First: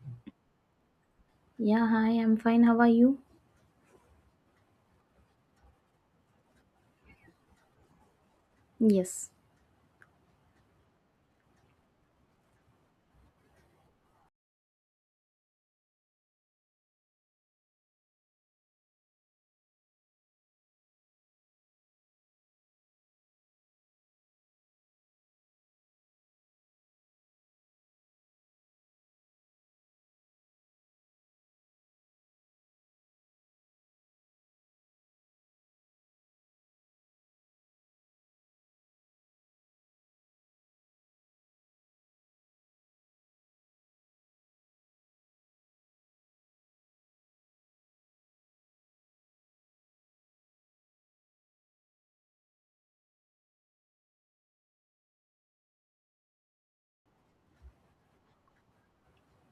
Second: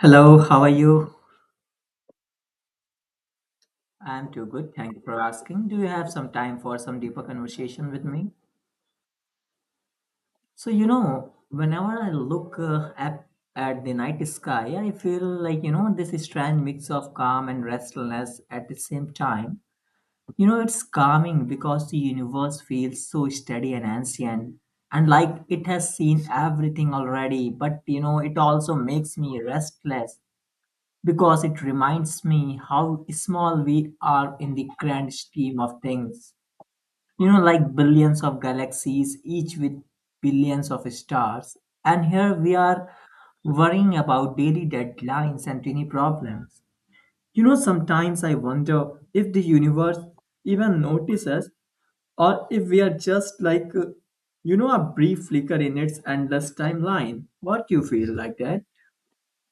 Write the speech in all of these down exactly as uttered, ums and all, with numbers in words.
Hello, how are you? Yeah, hi, I'm fine. How are you? I'm too good. Thank you for asking. Do you have some time for some deeper conversation with me? Yes, So, you know, whenever I look uh, at, at the night sky, I feel like, you know, this strange mix of calm and restlessness at the same time. You know, it's calming because the universe feels so steady and ancient and like it has seen everything already, but, you know, it also makes me restless because it reminds me how small we are in the grand scheme of things. You know, like billions of galaxies, each with billions of stars. And here we are worrying about daily deadlines and tiny problems. You know, sometimes I wonder if the universe even notices or if we are just like, uh, you know, a brief flicker in its endless timeline. What do you feel like that?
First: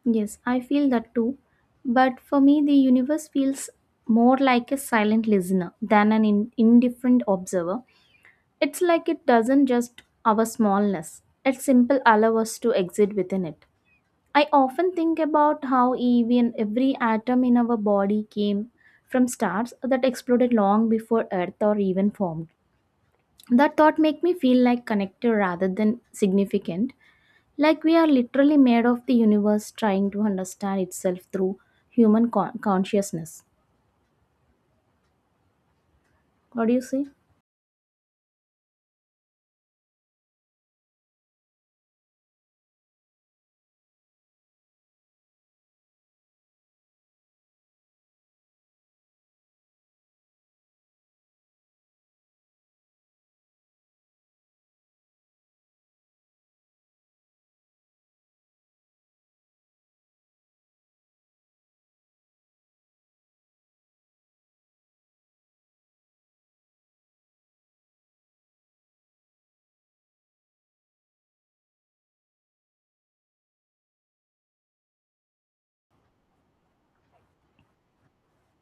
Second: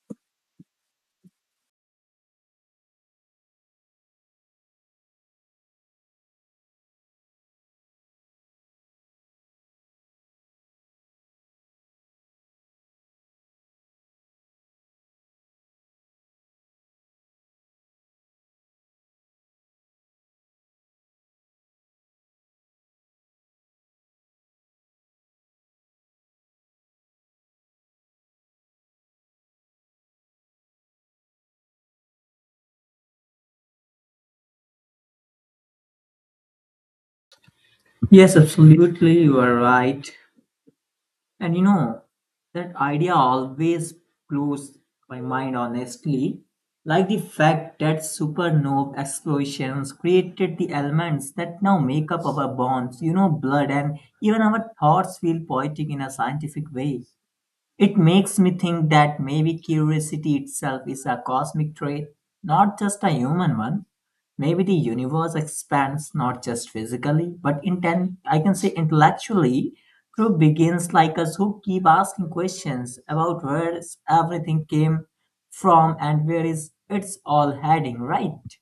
yes, I feel that too. But for me, the universe feels more like a silent listener than an in- indifferent observer. It's like it doesn't just our smallness, it simple allow us to exist within it. I often think about how even every atom in our body came from stars that exploded long before Earth or even formed. That thought make me feel like connected rather than significant. Like we are literally made of the universe trying to understand itself through human con- consciousness. What do you say? Yes, absolutely, you are right. And you know, that idea always blows my mind honestly. Like the fact that supernova explosions created the elements that now make up our bonds, you know, blood, and even our thoughts feel poetic in a scientific way. It makes me think that maybe curiosity itself is a cosmic trait, not just a human one. Maybe the universe expands not just physically, but inten- I can say intellectually through begins like us who keep asking questions about where is everything came from and where is it's all heading, right?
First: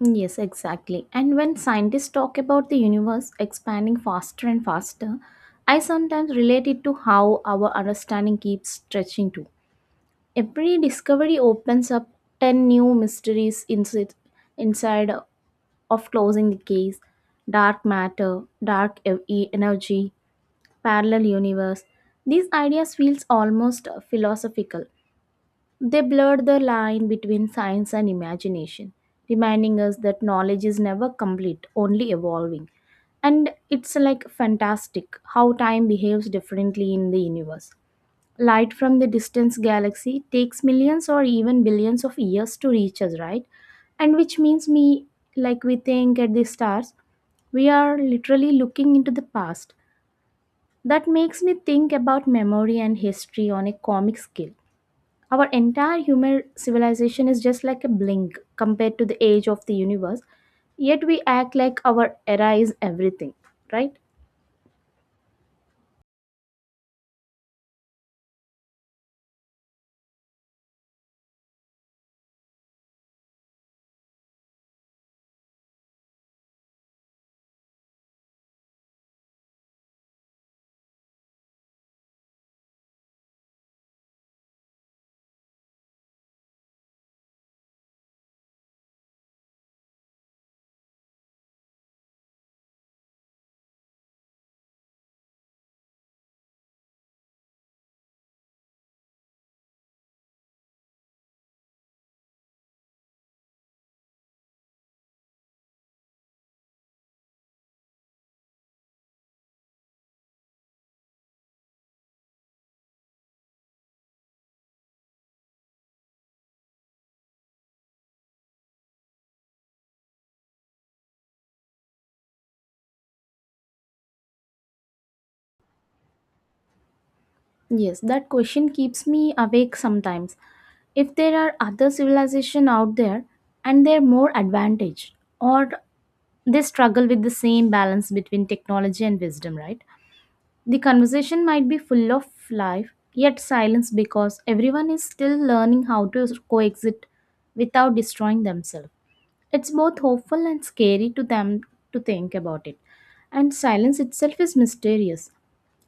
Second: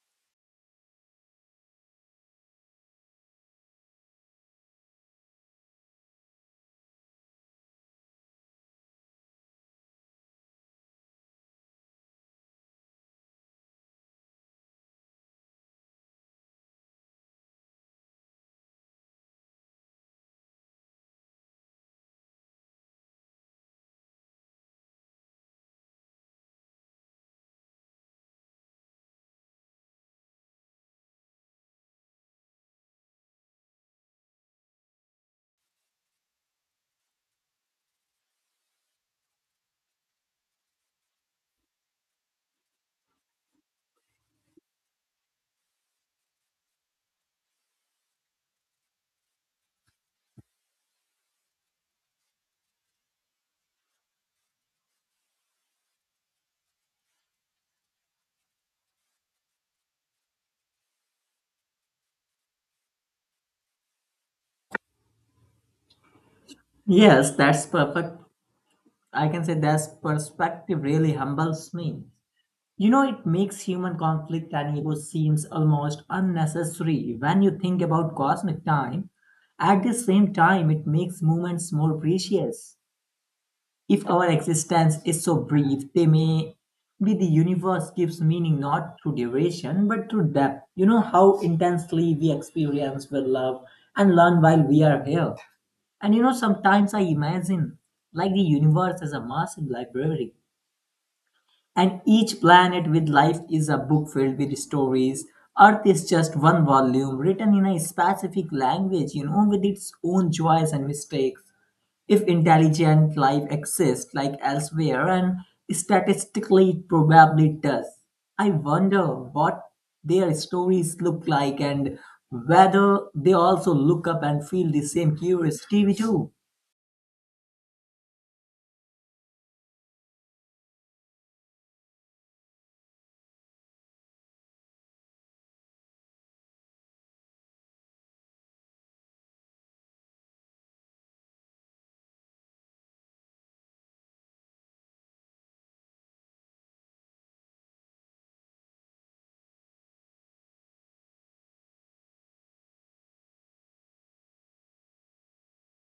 Yes, exactly. And when scientists talk about the universe expanding faster and faster, I sometimes relate it to how our understanding keeps stretching too. Every discovery opens up ten new mysteries inside, inside of closing the case, dark matter, dark e- energy, parallel universe. These ideas feels almost philosophical. They blur the line between science and imagination, reminding us that knowledge is never complete, only evolving. And it's like fantastic how time behaves differently in the universe. Light from the distant galaxy takes millions or even billions of years to reach us, right? And which means me like we think at the stars, we are literally looking into the past. That makes me think about memory and history on a comic scale. Our entire human civilization is just like a blink compared to the age of the universe, yet we act like our era is everything, right? Yes, that's perfect. I can say that's perspective really humbles me. You know, it makes human conflict and ego seems almost unnecessary when you think about cosmic time. At the same time, it makes moments more precious. If our existence is so brief, they may be the universe gives meaning not through duration but through depth. You know how intensely we experience, with love, and learn while we are here. And you know, sometimes I imagine like the universe is a massive library and each planet with life is a book filled with stories. Earth is just one volume written in a specific language, you know, with its own joys and mistakes. If intelligent life exists like elsewhere, and statistically it probably does, I wonder what their stories look like and whether they also look up and feel the same curiosity we do. Yes, that question keeps me awake sometimes. If there are other civilizations out there and they're more advantaged, or they struggle with the same balance between technology and wisdom, right? The conversation might be full of life, yet silence because everyone is still learning how to coexist without destroying themselves. It's both hopeful and scary to them to think about it. And silence itself is mysterious.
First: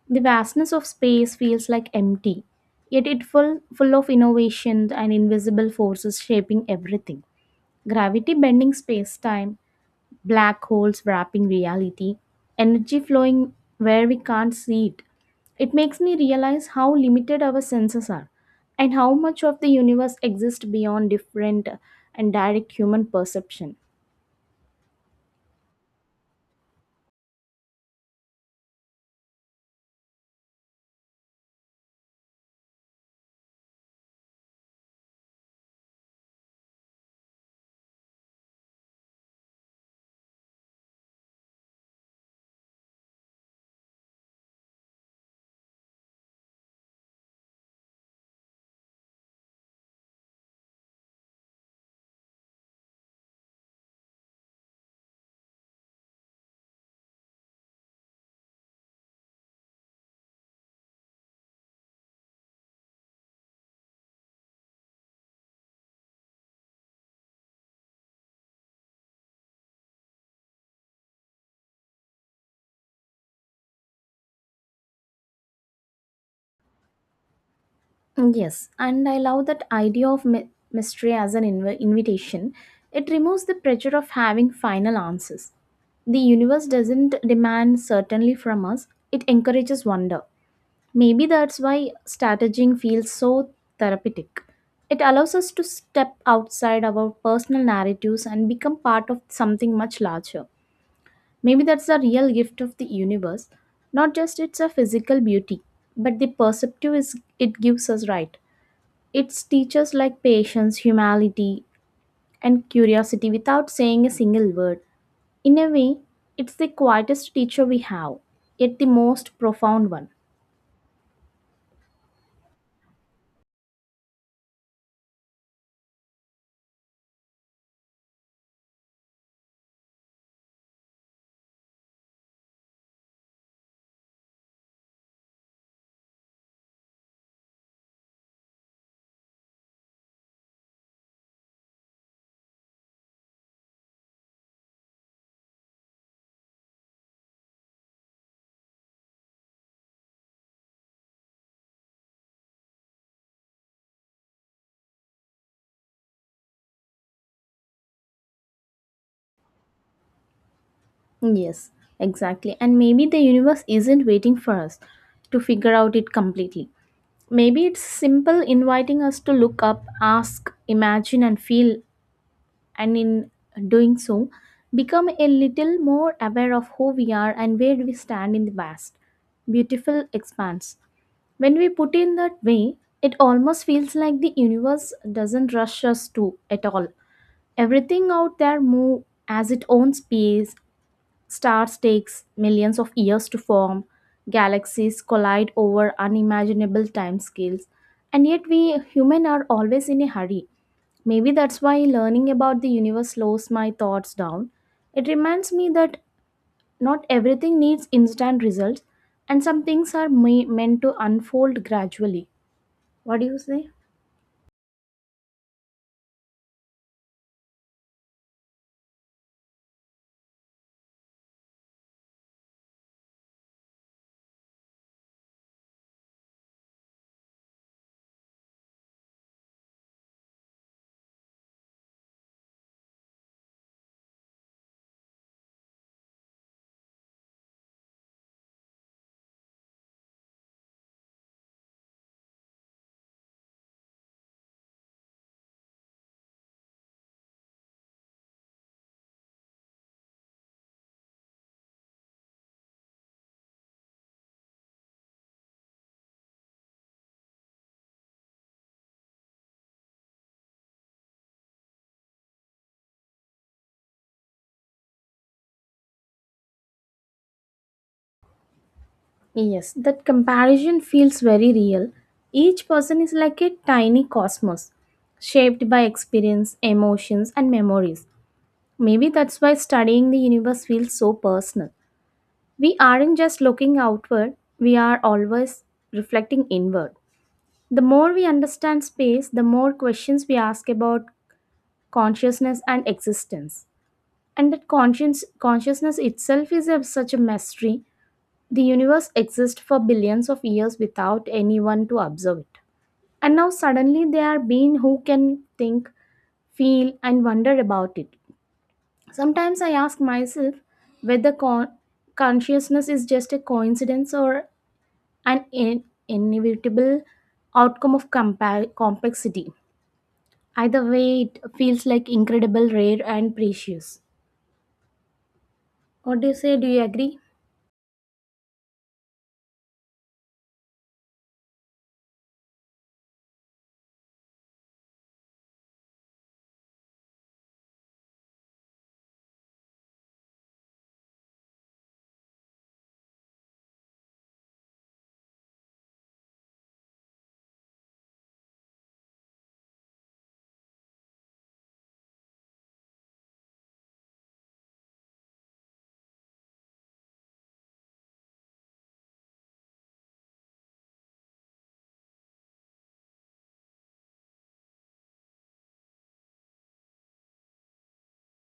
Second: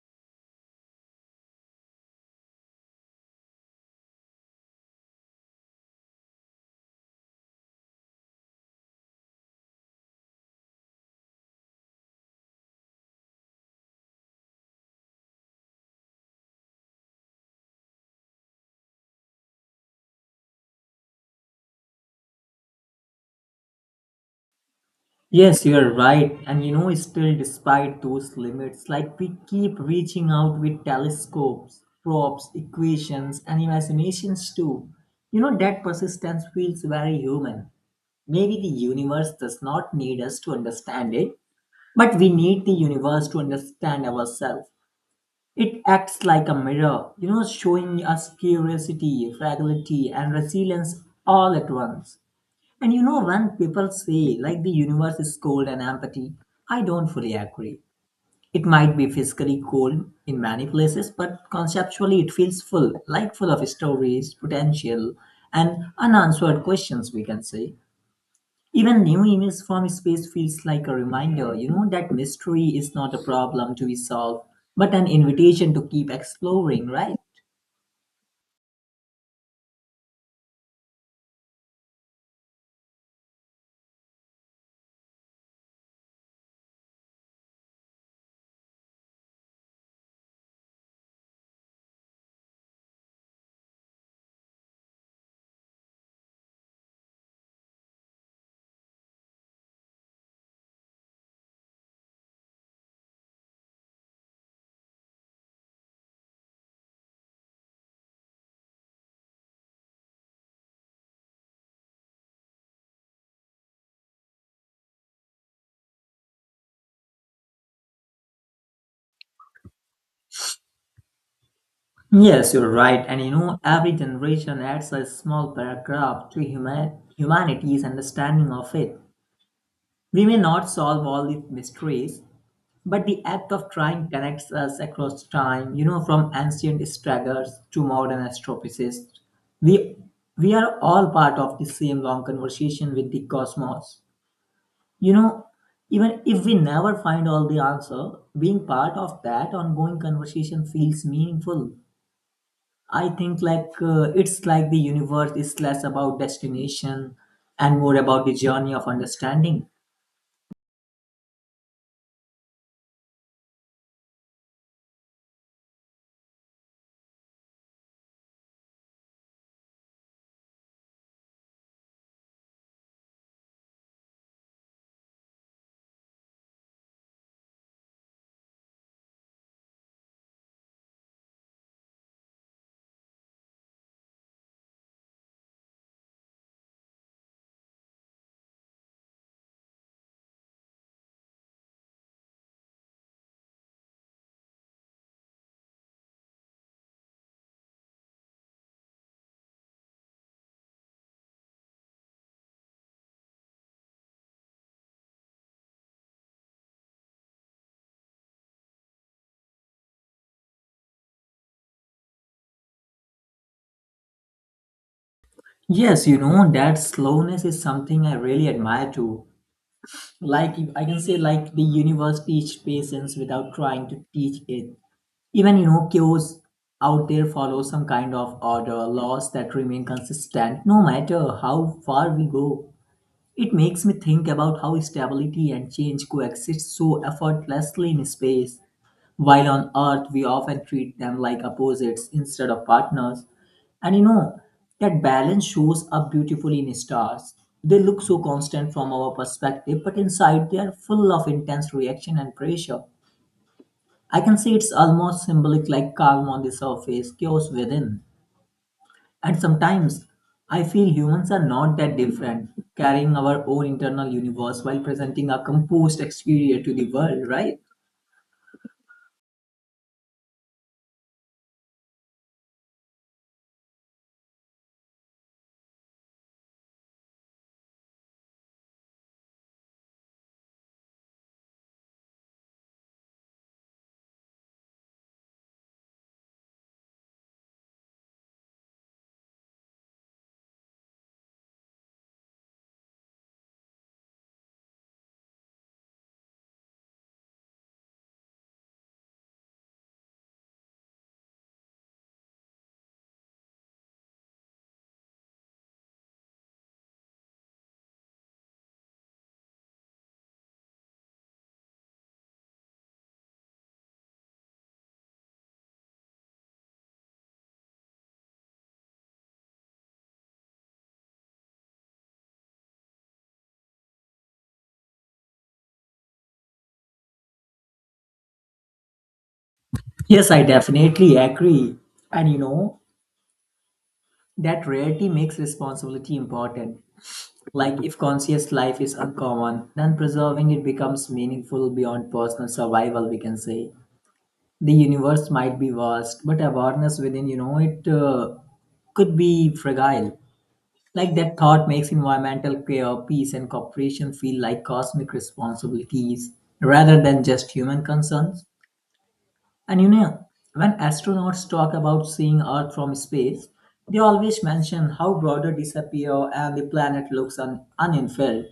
The vastness of space feels like empty, yet it full full of innovations and invisible forces shaping everything. Gravity bending space-time, black holes wrapping reality, energy flowing where we can't see it. It makes me realize how limited our senses are and how much of the universe exists beyond different and direct human perception. Yes, you're right. And you know, still despite those limits, like we keep reaching out with telescopes, props, equations, and imaginations too. You know, that persistence feels very human. Maybe the universe does not need us to understand it, but we need the universe to understand ourselves. It acts like a mirror, you know, showing us curiosity, fragility, and resilience all at once. And you know, when people say like the universe is cold and empty, I don't fully agree. It might be physically cold in many places, but conceptually it feels full, like full of stories, potential, and unanswered questions, we can say. Even new images from space feels like a reminder, you know, that mystery is not a problem to be solved, but an invitation to keep exploring, right? Mm, yes, and I love that idea of my- mystery as an inv- invitation. It removes the pressure of having final answers. The universe doesn't demand certainty from us, it encourages wonder. Maybe that's why strategizing feels so therapeutic. It allows us to step outside our personal narratives and become part of something much larger. Maybe that's the real gift of the universe, not just its a physical beauty, but the perceptive is it gives us right. It's teachers like patience, humility, and curiosity without saying a single word. In a way, it's the quietest teacher we have, yet the most profound one. Yes, you're right. And you know, every generation adds a small paragraph to human- humanity's understanding of it. We may not solve all the mysteries, but the act of trying connects us across time, you know, from ancient stragglers to modern astrophysicists. We, we are all part of the same long conversation with the cosmos. You know, even if we never find all the answer, being part of that ongoing conversation feels meaningful. I think like uh, it's like the universe is less about destination and more about the journey of understanding. Yes, exactly. And maybe the universe isn't waiting for us to figure out it completely. Maybe it's simple inviting us to look up, ask, imagine, and feel, and in doing so, become a little more aware of who we are and where we stand in the vast, beautiful expanse. When we put in that way, it almost feels like the universe doesn't rush us to at all. Everything out there moves as its own pace. Stars takes millions of years to form, galaxies collide over unimaginable timescales, and yet we humans are always in a hurry. Maybe that's why learning about the universe slows my thoughts down. It reminds me that not everything needs instant results, and some things are me- meant to unfold gradually. What do you say? Yes, you know that slowness is something I really admire too. Like if- I can say like the universe teaches patience without trying to teach it. Even you know chaos out there follows some kind of order, laws that remain consistent no matter how far we go. It makes me think about how stability and change coexist so effortlessly in space. While on Earth, we often treat them like opposites instead of partners. And you know, that balance shows up beautifully in stars. They look so constant from our perspective, but inside they are full of intense reaction and pressure. I can say it's almost symbolic like calm on the surface, chaos within. And sometimes I feel humans are not that different, carrying our own internal universe while presenting a composed exterior to the world, right? Yes, that comparison feels very real. Each person is like a tiny cosmos, shaped by experience, emotions, and memories. Maybe that's why studying the universe feels so personal. We aren't just looking outward, we are always reflecting inward. The more we understand space, the more questions we ask about consciousness and existence. And that conscience, consciousness itself is a, such a mystery. The universe exists for billions of years without anyone to observe it. And now suddenly there are beings who can think, feel, and wonder about it. Sometimes I ask myself whether con- consciousness is just a coincidence or an in- inevitable outcome of compa- complexity. Either way, it feels like incredible, rare, and precious. What do you say? Do you agree? Yes, I definitely agree. And you know, that rarity makes responsibility important. Like if conscious life is uncommon, then preserving it becomes meaningful beyond personal survival, we can say. The universe might be vast, but awareness within, you know, it uh, could be fragile. Like that thought makes environmental care, peace, and cooperation feel like cosmic responsibilities rather than just human concerns. And you know, when astronauts talk about seeing Earth from space, they always mention how broader disappear and the planet looks un- uninfilled.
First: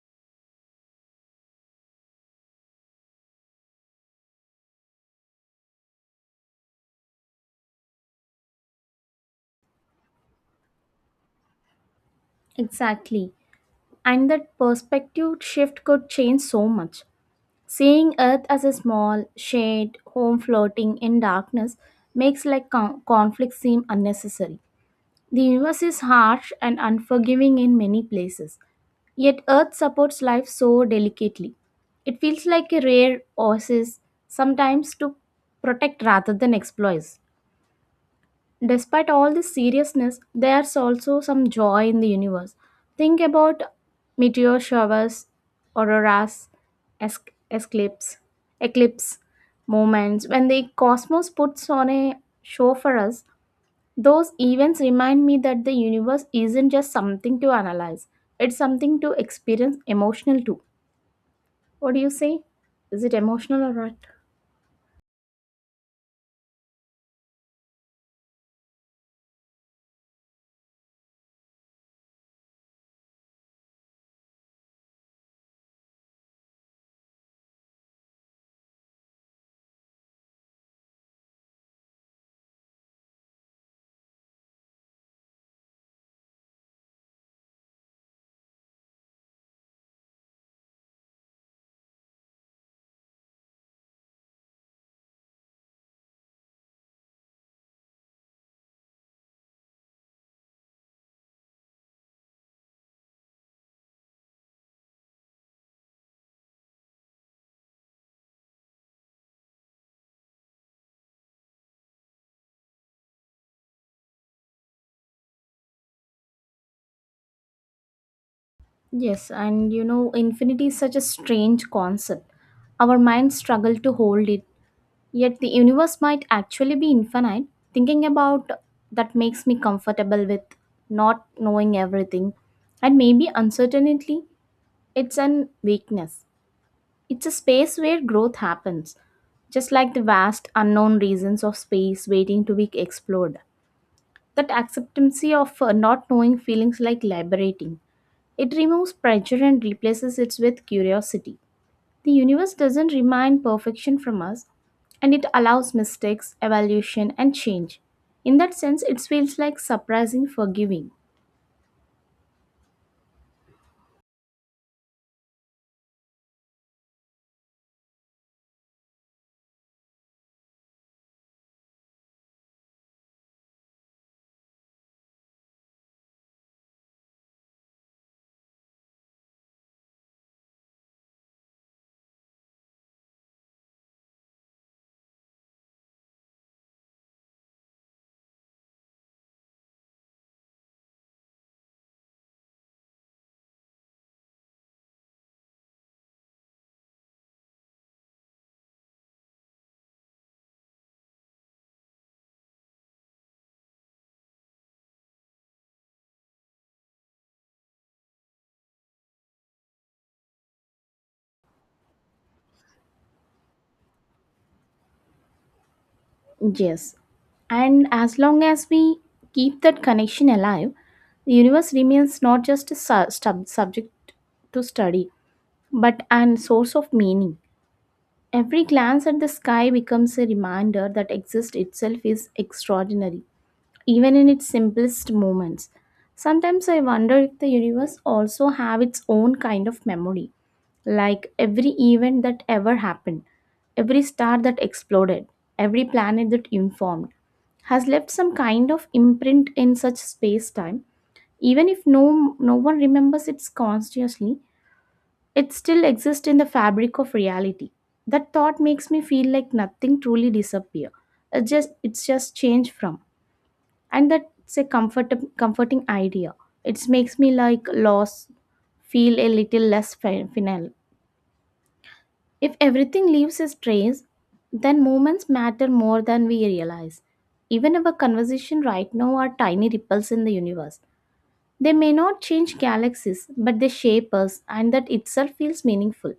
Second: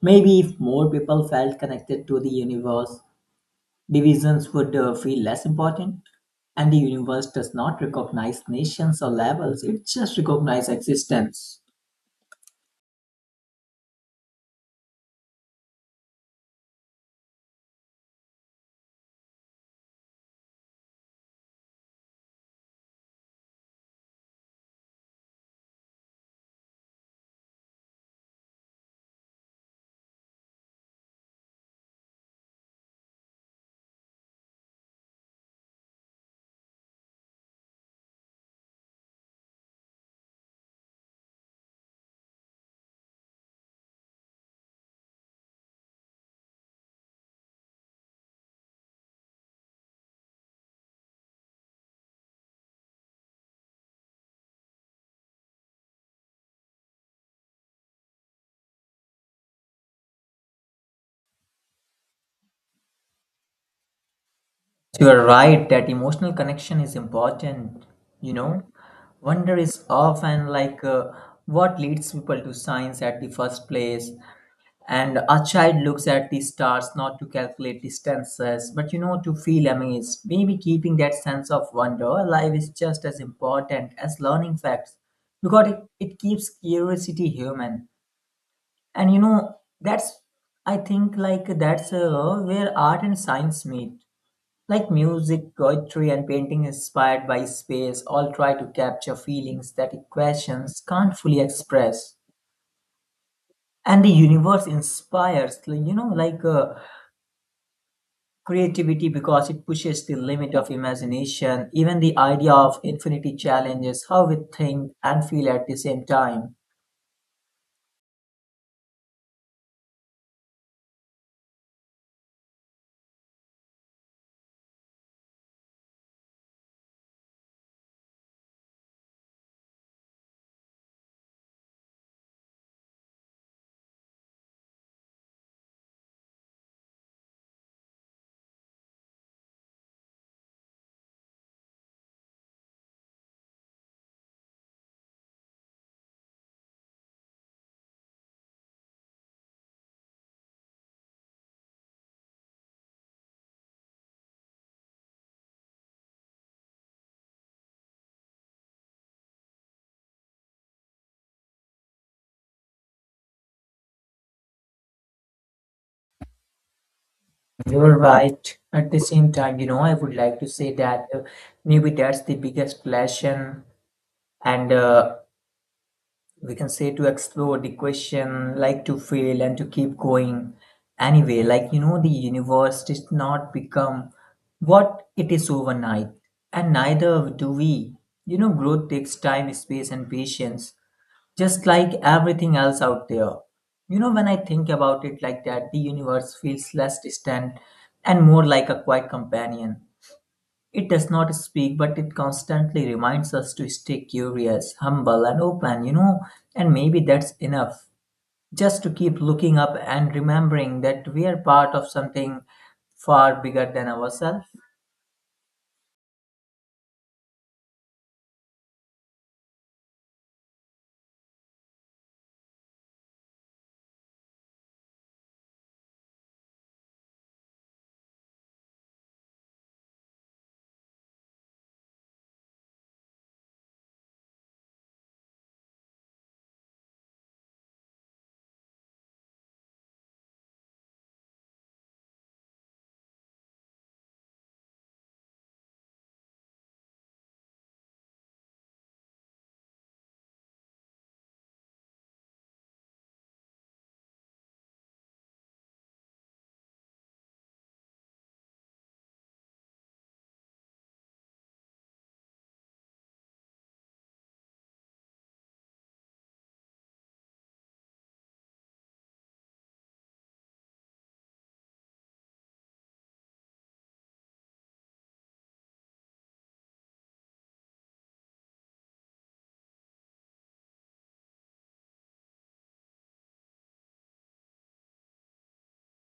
Maybe if more people felt connected to the universe, divisions would uh, feel less important. And the universe does not recognize nations or levels, it just recognizes existence. Exactly. And that perspective shift could change so much. Seeing Earth as a small, shade home floating in darkness makes like con- conflict seem unnecessary. The universe is harsh and unforgiving in many places, yet Earth supports life so delicately. It feels like a rare oasis, sometimes to protect rather than exploit. Despite all this seriousness, there's also some joy in the universe. Think about meteor showers, auroras, es- eclipse, eclipse moments. When the cosmos puts on a show for us, those events remind me that the universe isn't just something to analyze, it's something to experience emotional too. What do you say? Is it emotional or what? You are right that emotional connection is important. You know, wonder is often like uh, what leads people to science at the first place. And a child looks at the stars not to calculate distances, but you know, to feel amazed. Maybe keeping that sense of wonder alive is just as important as learning facts because it, it keeps curiosity human. And you know, that's, I think, like that's uh, where art and science meet. Like music, poetry, and painting inspired by space all try to capture feelings that equations can't fully express and the universe inspires like, you know like uh, creativity because it pushes the limit of imagination. Even the idea of infinity challenges how we think and feel at the same time. Yes, and you know, infinity is such a strange concept. Our minds struggle to hold it, yet the universe might actually be infinite. Thinking about that makes me comfortable with not knowing everything. And maybe uncertainty, it's an weakness. It's a space where growth happens, just like the vast unknown regions of space waiting to be explored. That acceptancy of uh, not knowing feelings like liberating. It removes pressure and replaces it with curiosity. The universe doesn't demand perfection from us, and it allows mistakes, evolution, and change. In that sense, it feels like surprising forgiving. You're right. At the same time, you know, I would like to say that uh, maybe that's the biggest lesson and uh, we can say to explore the question like to fail and to keep going anyway, like you know the universe does not become what it is overnight, and neither do we. You know growth takes time, space, and patience, just like everything else out there. You know, when I think about it like that, the universe feels less distant and more like a quiet companion. It does not speak, but it constantly reminds us to stay curious, humble, and open, you know. And maybe that's enough. Just to keep looking up and remembering that we are part of something far bigger than ourselves. Yes. And as long as we keep that connection alive, the universe remains not just a su- sub- subject to study, but an source of meaning. Every glance at the sky becomes a reminder that exist itself is extraordinary, even in its simplest moments. Sometimes I wonder if the universe also have its own kind of memory, like every event that ever happened, every star that exploded, every planet that informed, has left some kind of imprint in such space-time, even if no no one remembers it consciously, it still exists in the fabric of reality. That thought makes me feel like nothing truly disappear. It just it's just changed from. And that's a comfort, comforting idea. It makes me like loss feel a little less fi- final. If everything leaves its trace, then moments matter more than we realize. Even our conversation right now are tiny ripples in the universe. They may not change galaxies, but they shape us, and that itself feels meaningful.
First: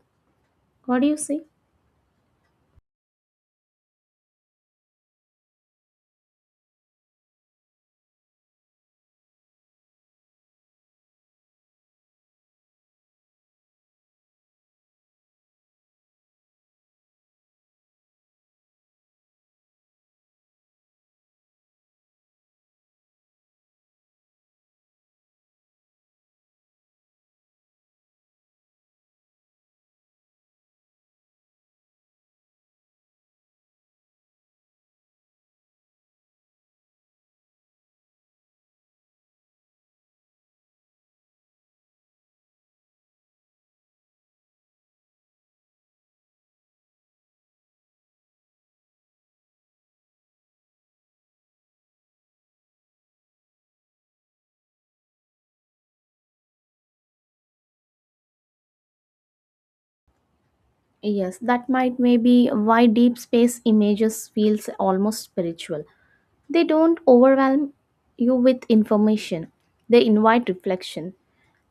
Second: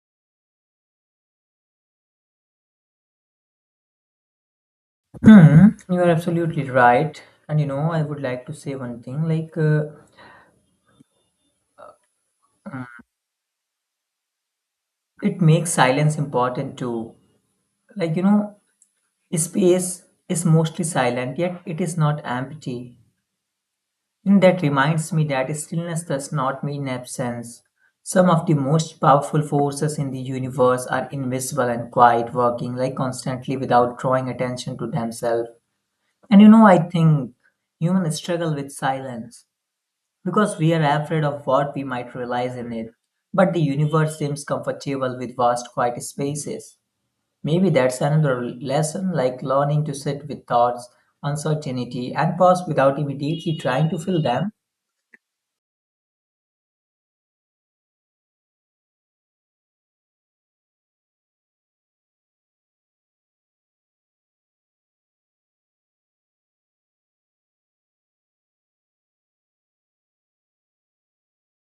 What do you say? Hmm, you are absolutely right. And you know, I would like to say one thing like, uh, it makes silence important too. Like, you know, space is mostly silent, yet it is not empty. And that reminds me that stillness does not mean absence. Some of the most powerful forces in the universe are invisible and quiet, working like constantly without drawing attention to themselves. And you know, I think humans struggle with silence because we are afraid of what we might realize in it. But the universe seems comfortable with vast quiet spaces. Maybe that's another lesson like learning to sit with thoughts, uncertainty, and pause without immediately trying to fill them. Yes, that might maybe why deep space images feels almost spiritual. They don't overwhelm you with information. They invite reflection.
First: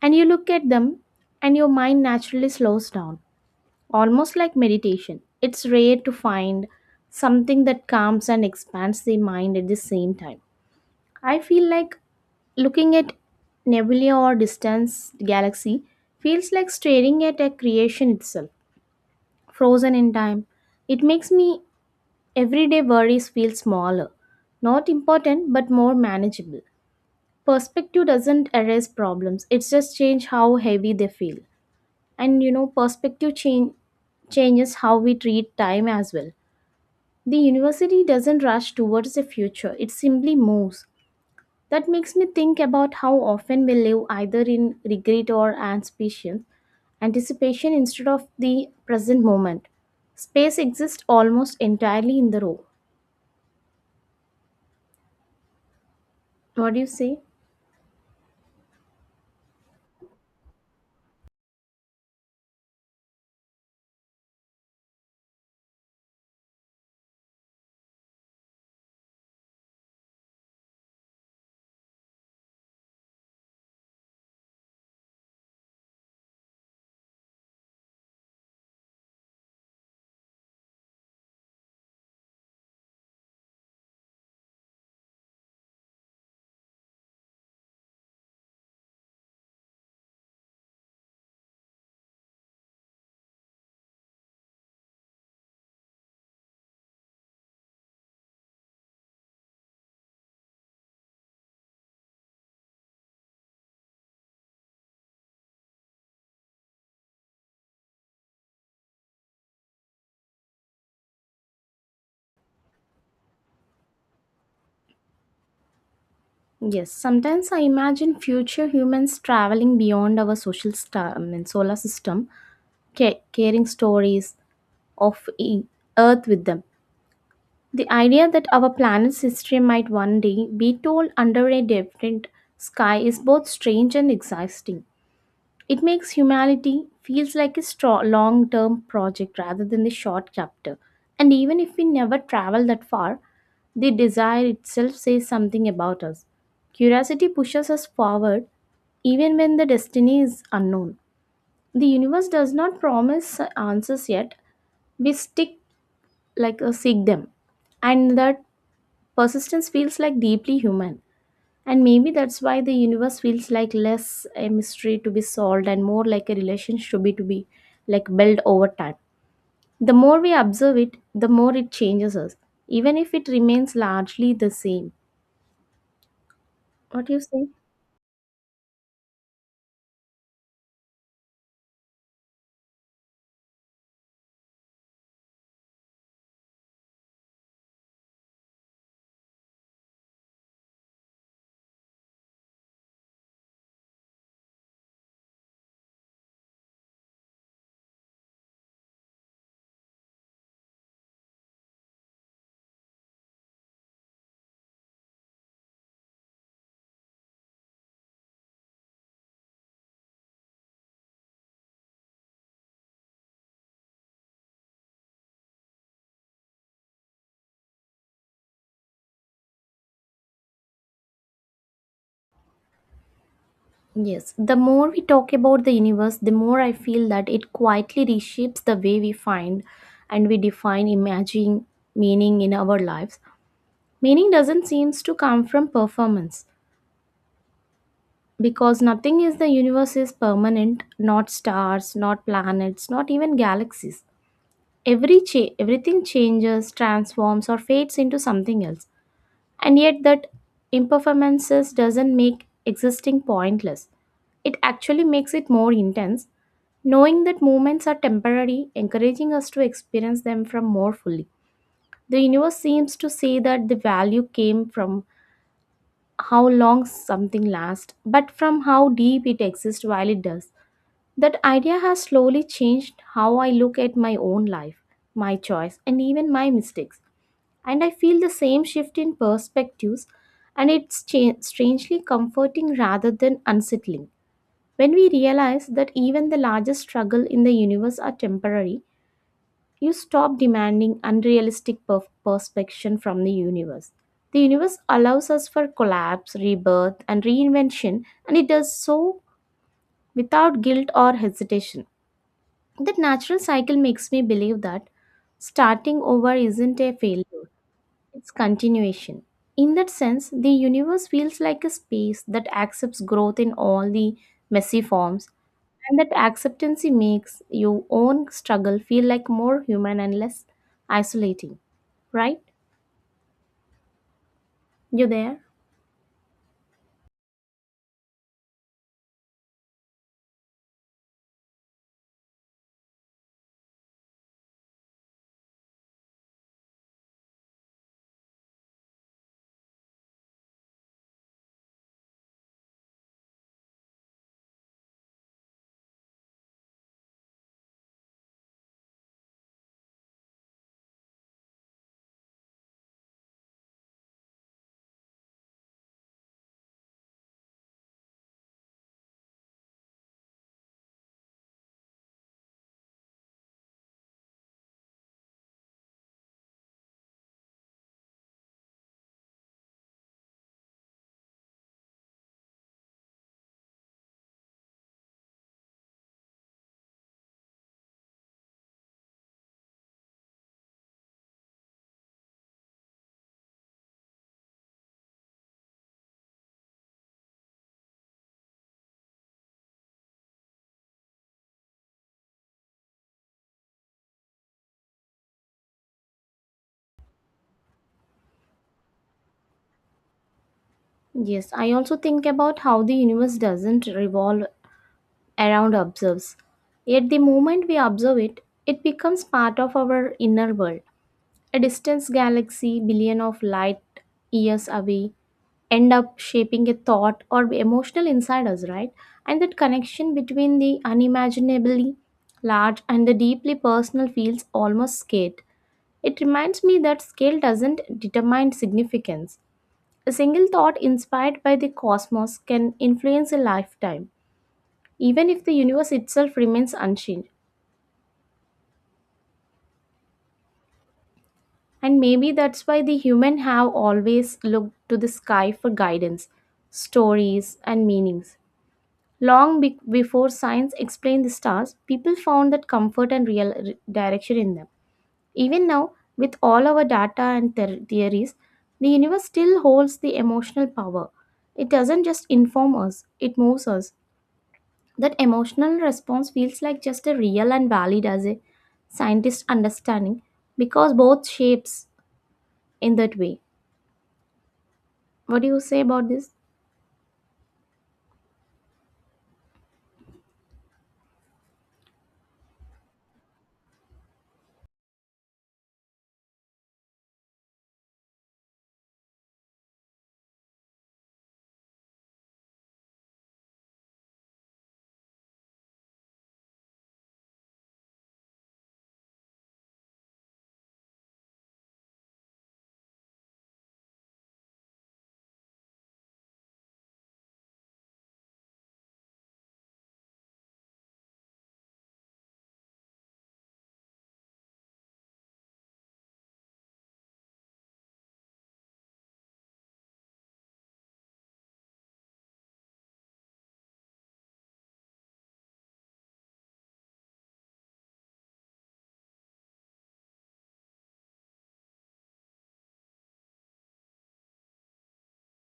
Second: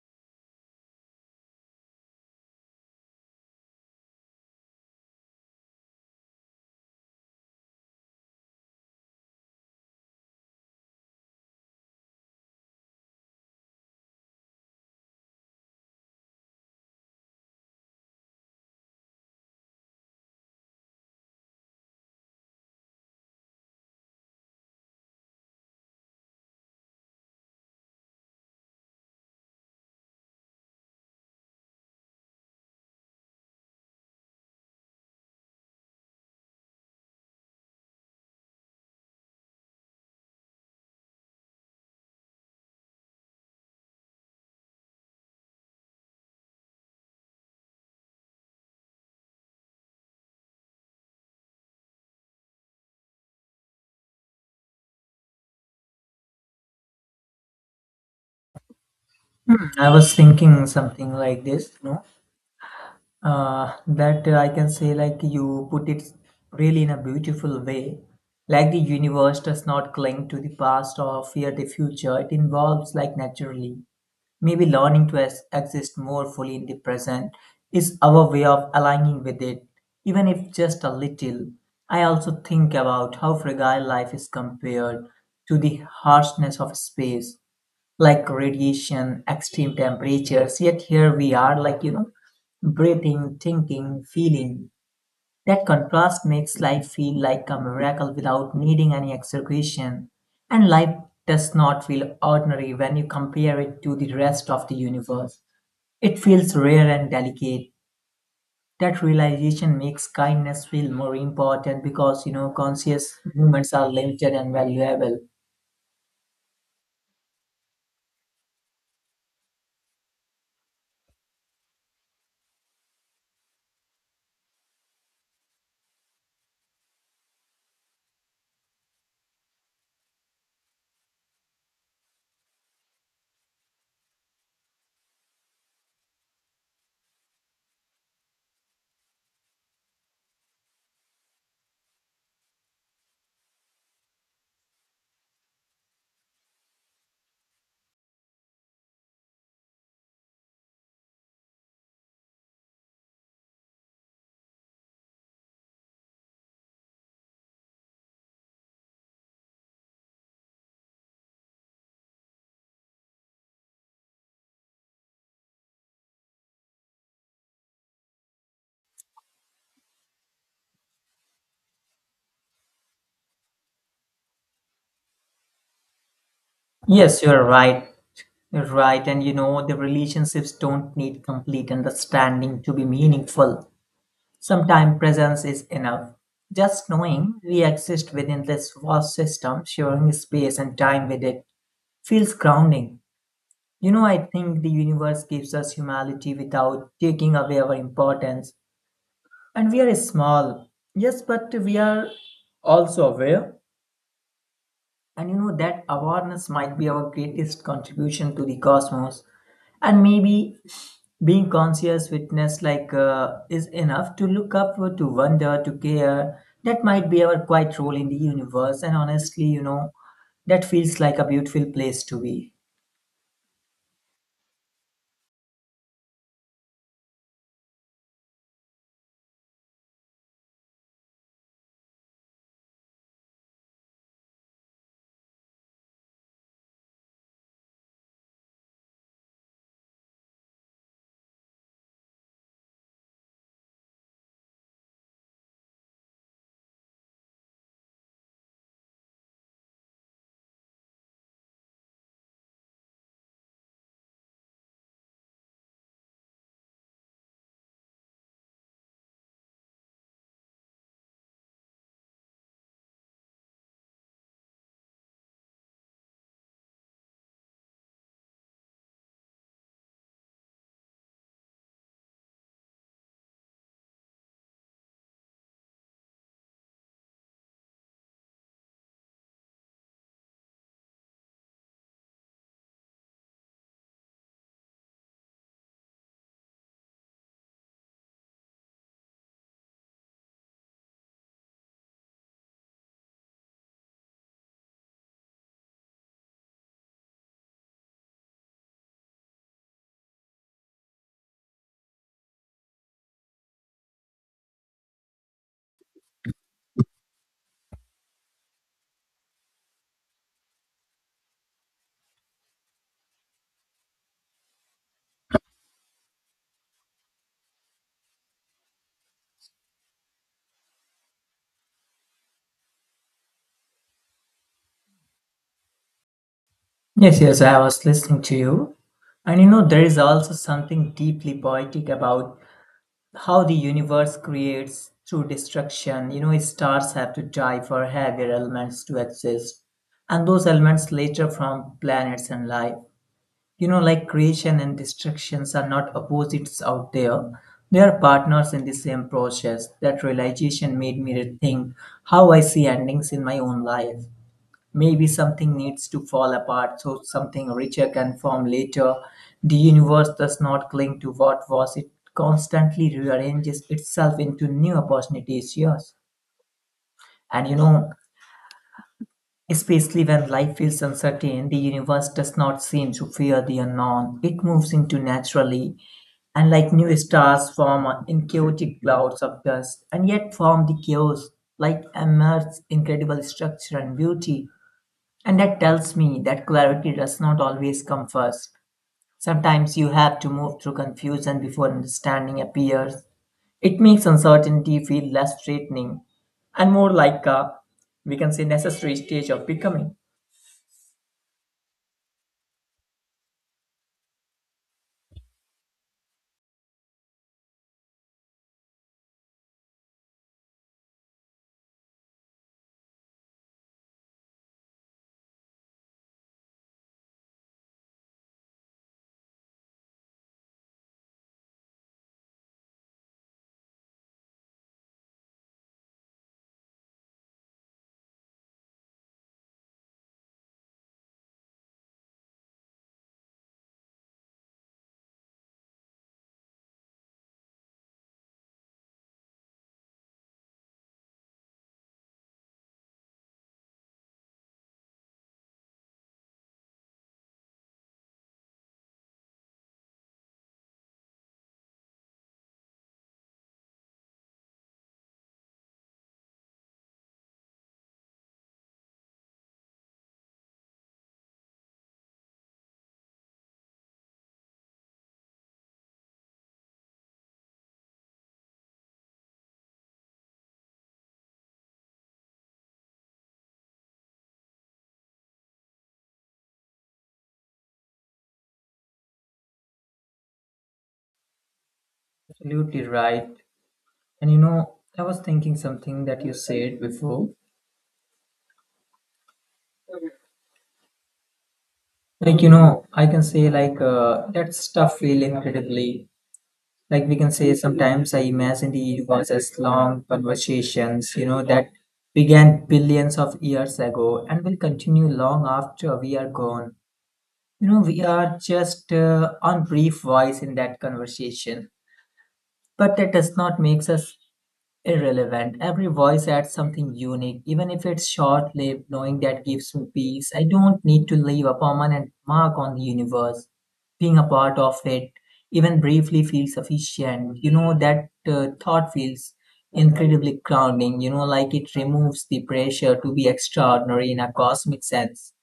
And you look at them and your mind naturally slows down, almost like meditation. It's rare to find something that calms and expands the mind at the same time. I feel like looking at nebula or distant galaxy feels like staring at a creation itself frozen in time. It makes me everyday worries feel smaller, not important but more manageable. Perspective doesn't erase problems, it's just change how heavy they feel. And you know, perspective change changes how we treat time as well. The university doesn't rush towards the future, it simply moves. That makes me think about how often we live either in regret or anticipation, anticipation instead of the present moment. Space exists almost entirely in the row. What do you say? Hmm, I was thinking something like this, you know, uh, that uh, I can say, like, you put it really in a beautiful way. Like, the universe does not cling to the past or fear the future, it evolves like naturally. Maybe learning to ex- exist more fully in the present is our way of aligning with it, even if just a little. I also think about how fragile life is compared to the harshness of space like radiation, extreme temperatures. Yet here we are, like, you know, breathing, thinking, feeling. That contrast makes life feel like a miracle without needing any exaggeration. And life does not feel ordinary when you compare it to the rest of the universe. It feels rare and delicate. That realization makes kindness feel more important because, you know, conscious moments are limited and valuable. Yes, sometimes I imagine future humans traveling beyond our social star, I mean, solar system, ca- carrying stories of e- Earth with them. The idea that our planet's history might one day be told under a different sky is both strange and exciting. It makes humanity feels like a strong, long-term project rather than the short chapter. And even if we never travel that far, the desire itself says something about us. Curiosity pushes us forward even when the destiny is unknown. The universe does not promise answers yet. We stick like uh, seek them, and that persistence feels like deeply human. And maybe that's why the universe feels like less a mystery to be solved and more like a relationship to be to be like built over time. The more we observe it, the more it changes us, even if it remains largely the same. What do you Yes, you're say? right. Right, and you know, the relationships don't need complete understanding to be meaningful. Sometimes presence is enough. Just knowing we exist within this vast system, sharing space and time with it, feels grounding. You know, I think the universe gives us humanity without taking away our importance. And we are small, yes, but we are also aware. And you know that awareness might be our greatest contribution to the cosmos. And maybe being conscious witness like uh, is enough to look up, to wonder, to care. That might be our quiet role in the universe. And honestly, you know, that feels like a beautiful place to be. Yes, the more we talk about the universe, the more I feel that it quietly reshapes the way we find and we define imagine meaning in our lives. Meaning doesn't seem to come from performance. Because nothing in the universe is permanent, not stars, not planets, not even galaxies. Every cha- everything changes, transforms, or fades into something else, and yet that impermanence doesn't make existing pointless. It actually makes it more intense. Knowing that moments are temporary encouraging us to experience them from more fully. The universe seems to say that the value came from how long something lasts but from how deep it exists while it does. That idea has slowly changed how I look at my own life, my choice, and even my mistakes. And I feel the same shift in perspectives, and it's cha- strangely comforting rather than unsettling. When we realize that even the largest struggle in the universe are temporary, you stop demanding unrealistic per- perspection from the universe. The universe allows us for collapse, rebirth, and reinvention, and it does so without guilt or hesitation. That natural cycle makes me believe that starting over isn't a failure, it's continuation. In that sense, the universe feels like a space that accepts growth in all the messy forms, and that acceptance makes your own struggle feel like more human and less isolating. Right? You there? Yes, yes, I was listening to you. And you know, there is also something deeply poetic about how the universe creates through destruction. You know, stars have to die for heavier elements to exist, and those elements later from planets and life. You know, like creation and destructions are not opposites out there. They are partners in the same process. That realization made me rethink how I see endings in my own life. Maybe something needs to fall apart so something richer can form later. The universe does not cling to what was, it constantly rearranges itself into new opportunities. Yes. And you know, especially when life feels uncertain, the universe does not seem to fear the unknown. It moves into naturally, and like new stars form in chaotic clouds of dust, and yet form the chaos, like emerge incredible structure and beauty. And that tells me that clarity does not always come first. Sometimes you have to move through confusion before understanding appears. It makes uncertainty feel less threatening and more like a, we can say, necessary stage of becoming. Yes, I also think about how the universe doesn't revolve around ourselves. Yet the moment we observe it, it becomes part of our inner world. A distant galaxy, billion of light years away, end up shaping a thought or emotional inside us, right? And that connection between the unimaginably large and the deeply personal feels almost scared. It reminds me that scale doesn't determine significance. A single thought inspired by the cosmos can influence a lifetime, even if the universe itself remains unchanged. And maybe that's why the human have always looked to the sky for guidance, stories, and meanings. Long be- before science explained the stars, people found that comfort and real re- direction in them. Even now, with all our data and ther- theories, the universe still holds the emotional power. It doesn't just inform us, it moves us. That emotional response feels like just a real and valid as a scientist understanding because both shapes in that way. What do you say about this? Absolutely right. And you know, I was thinking something that you said before. Like, you know, I can say, like, uh, that stuff feel incredibly. Like we can say, sometimes I imagine it was as long conversations, you know, that began billions of years ago and will continue long after we are gone. You know, we are just uh, on brief voice in that conversation, but that does not make us irrelevant. Every voice adds something unique, even if it's short lived, knowing that gives me peace. I don't need to leave a permanent mark on the universe. Being a part of it, even briefly, feels sufficient. You know, that uh, thought feels incredibly grounding, you know, like it removes the pressure to be extraordinary in a cosmic sense.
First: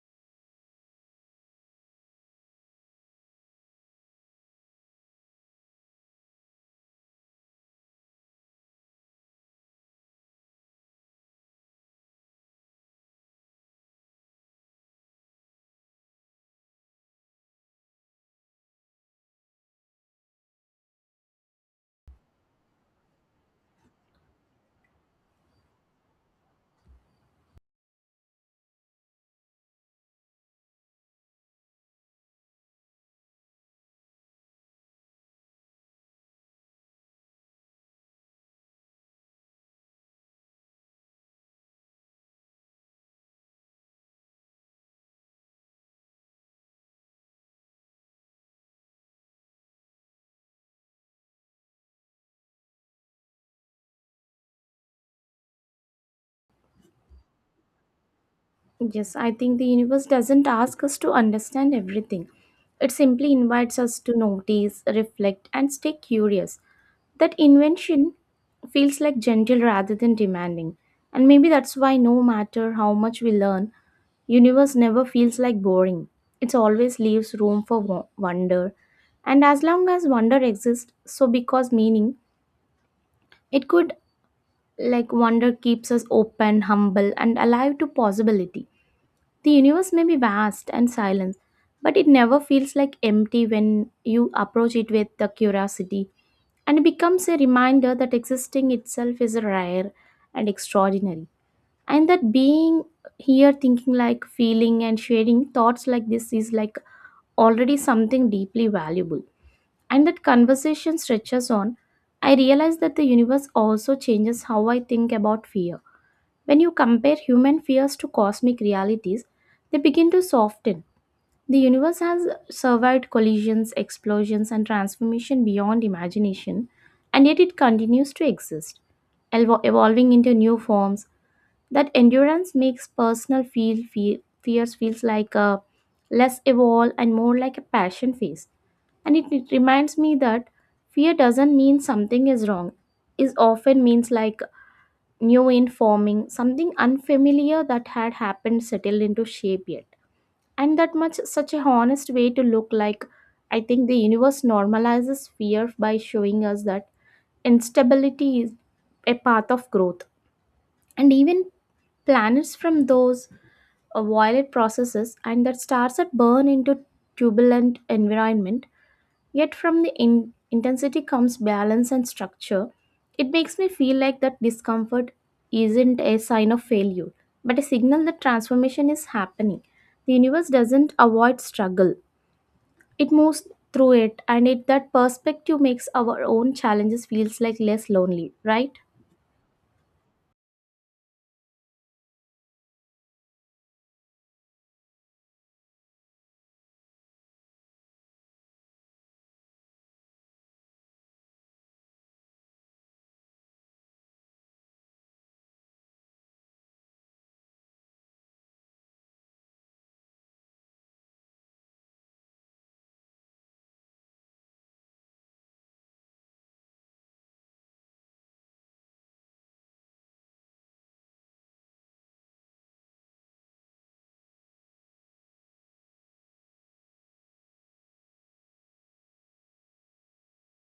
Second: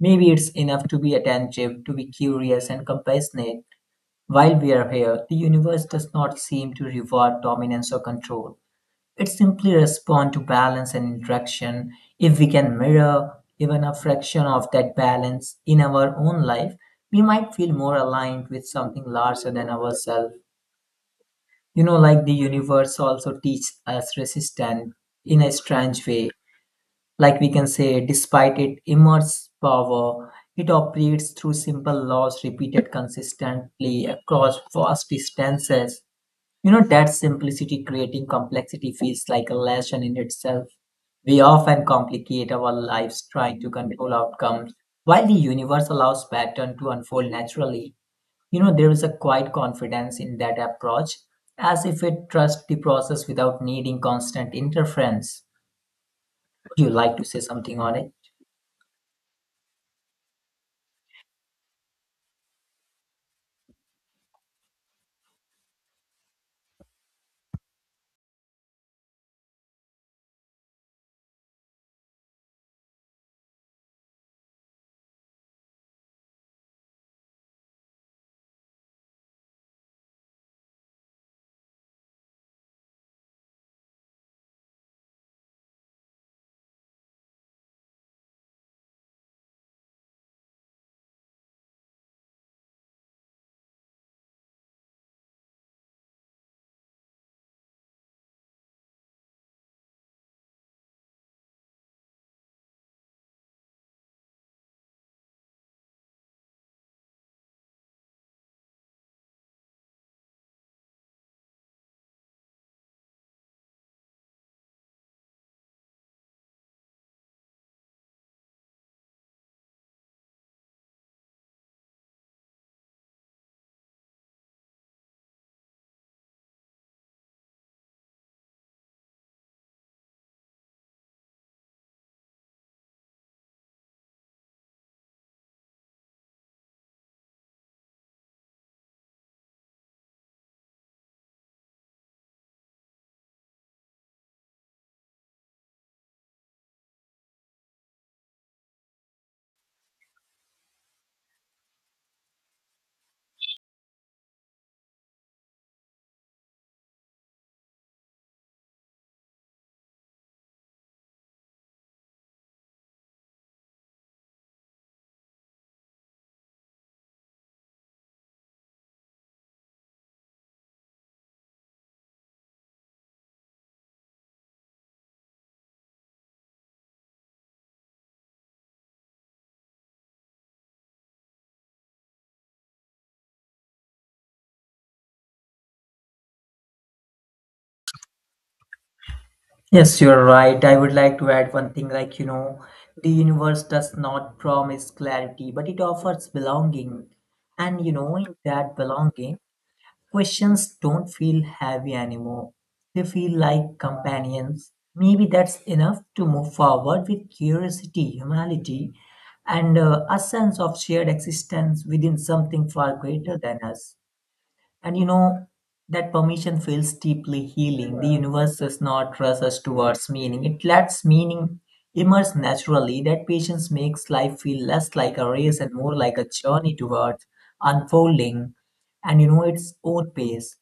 Maybe it's enough to be attentive, to be curious and compassionate. While we are here, the universe does not seem to reward dominance or control. It simply responds to balance and interaction. If we can mirror even a fraction of that balance in our own life, we might feel more aligned with something larger than ourselves. You know, like the universe also teaches us resistance in a strange way. Like we can say, despite its immense power, it operates through simple laws repeated consistently across vast distances, you know, that simplicity creating complexity feels like a lesson in itself. We often complicate our lives trying to control outcomes, while the universe allows pattern to unfold naturally. You know, there is a quiet confidence in that approach, as if it trusts the process without needing constant interference. Would you like to say something on it? Yes, I think the universe doesn't ask us to understand everything. It simply invites us to notice, reflect, and stay curious. That invention feels like gentle rather than demanding. And maybe that's why no matter how much we learn, universe never feels like boring. It always leaves room for wo- wonder. And as long as wonder exists, so because meaning, it could like wonder keeps us open, humble, and alive to possibility. The universe may be vast and silent, but it never feels like empty when you approach it with the curiosity. And it becomes a reminder that existing itself is rare and extraordinary. And that being here, thinking like feeling and sharing thoughts like this is like already something deeply valuable. And that conversation stretches on, I realize that the universe also changes how I think about fear. When you compare human fears to cosmic realities, they begin to soften. The universe has survived collisions, explosions, and transformation beyond imagination, and yet it continues to exist, elvo- evolving into new forms. That endurance makes personal feel, feel fears feels like a less evolve and more like a passion phase, and it, it reminds me that fear doesn't mean something is wrong. It often means like new in forming, something unfamiliar that had happened settled into shape yet. And that much such a honest way to look like. I think the universe normalizes fear by showing us that instability is a path of growth. And even planets from those uh, violet processes and that stars that burn into turbulent environment. Yet from the in- intensity comes balance and structure. It makes me feel like that discomfort isn't a sign of failure, but a signal that transformation is happening. The universe doesn't avoid struggle. It moves through it, and it that perspective makes our own challenges feels like less lonely, right? Yes, you're right. I would like to add one thing like, you know, the universe does not promise clarity, but it offers belonging. And, you know, in that belonging, questions don't feel heavy anymore. They feel like companions. Maybe that's enough to move forward with curiosity, humanity, and uh, a sense of shared existence within something far greater than us. And you know, that permission feels deeply healing. The universe does not rush us towards meaning, it lets meaning emerge naturally. That patience makes life feel less like a race and more like a journey towards unfolding and you know its own pace.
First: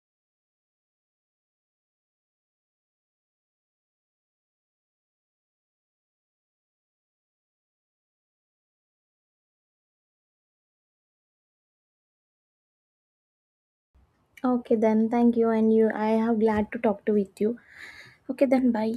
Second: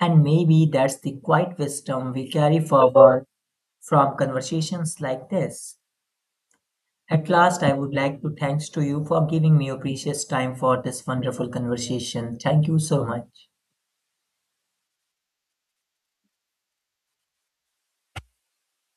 And maybe that's the quiet wisdom we carry forward from conversations like this. At last, I would like to thanks to you for giving me your precious time for this wonderful conversation. Thank you so much. Okay then, thank you and you I have glad to talk to with you. Okay then, bye.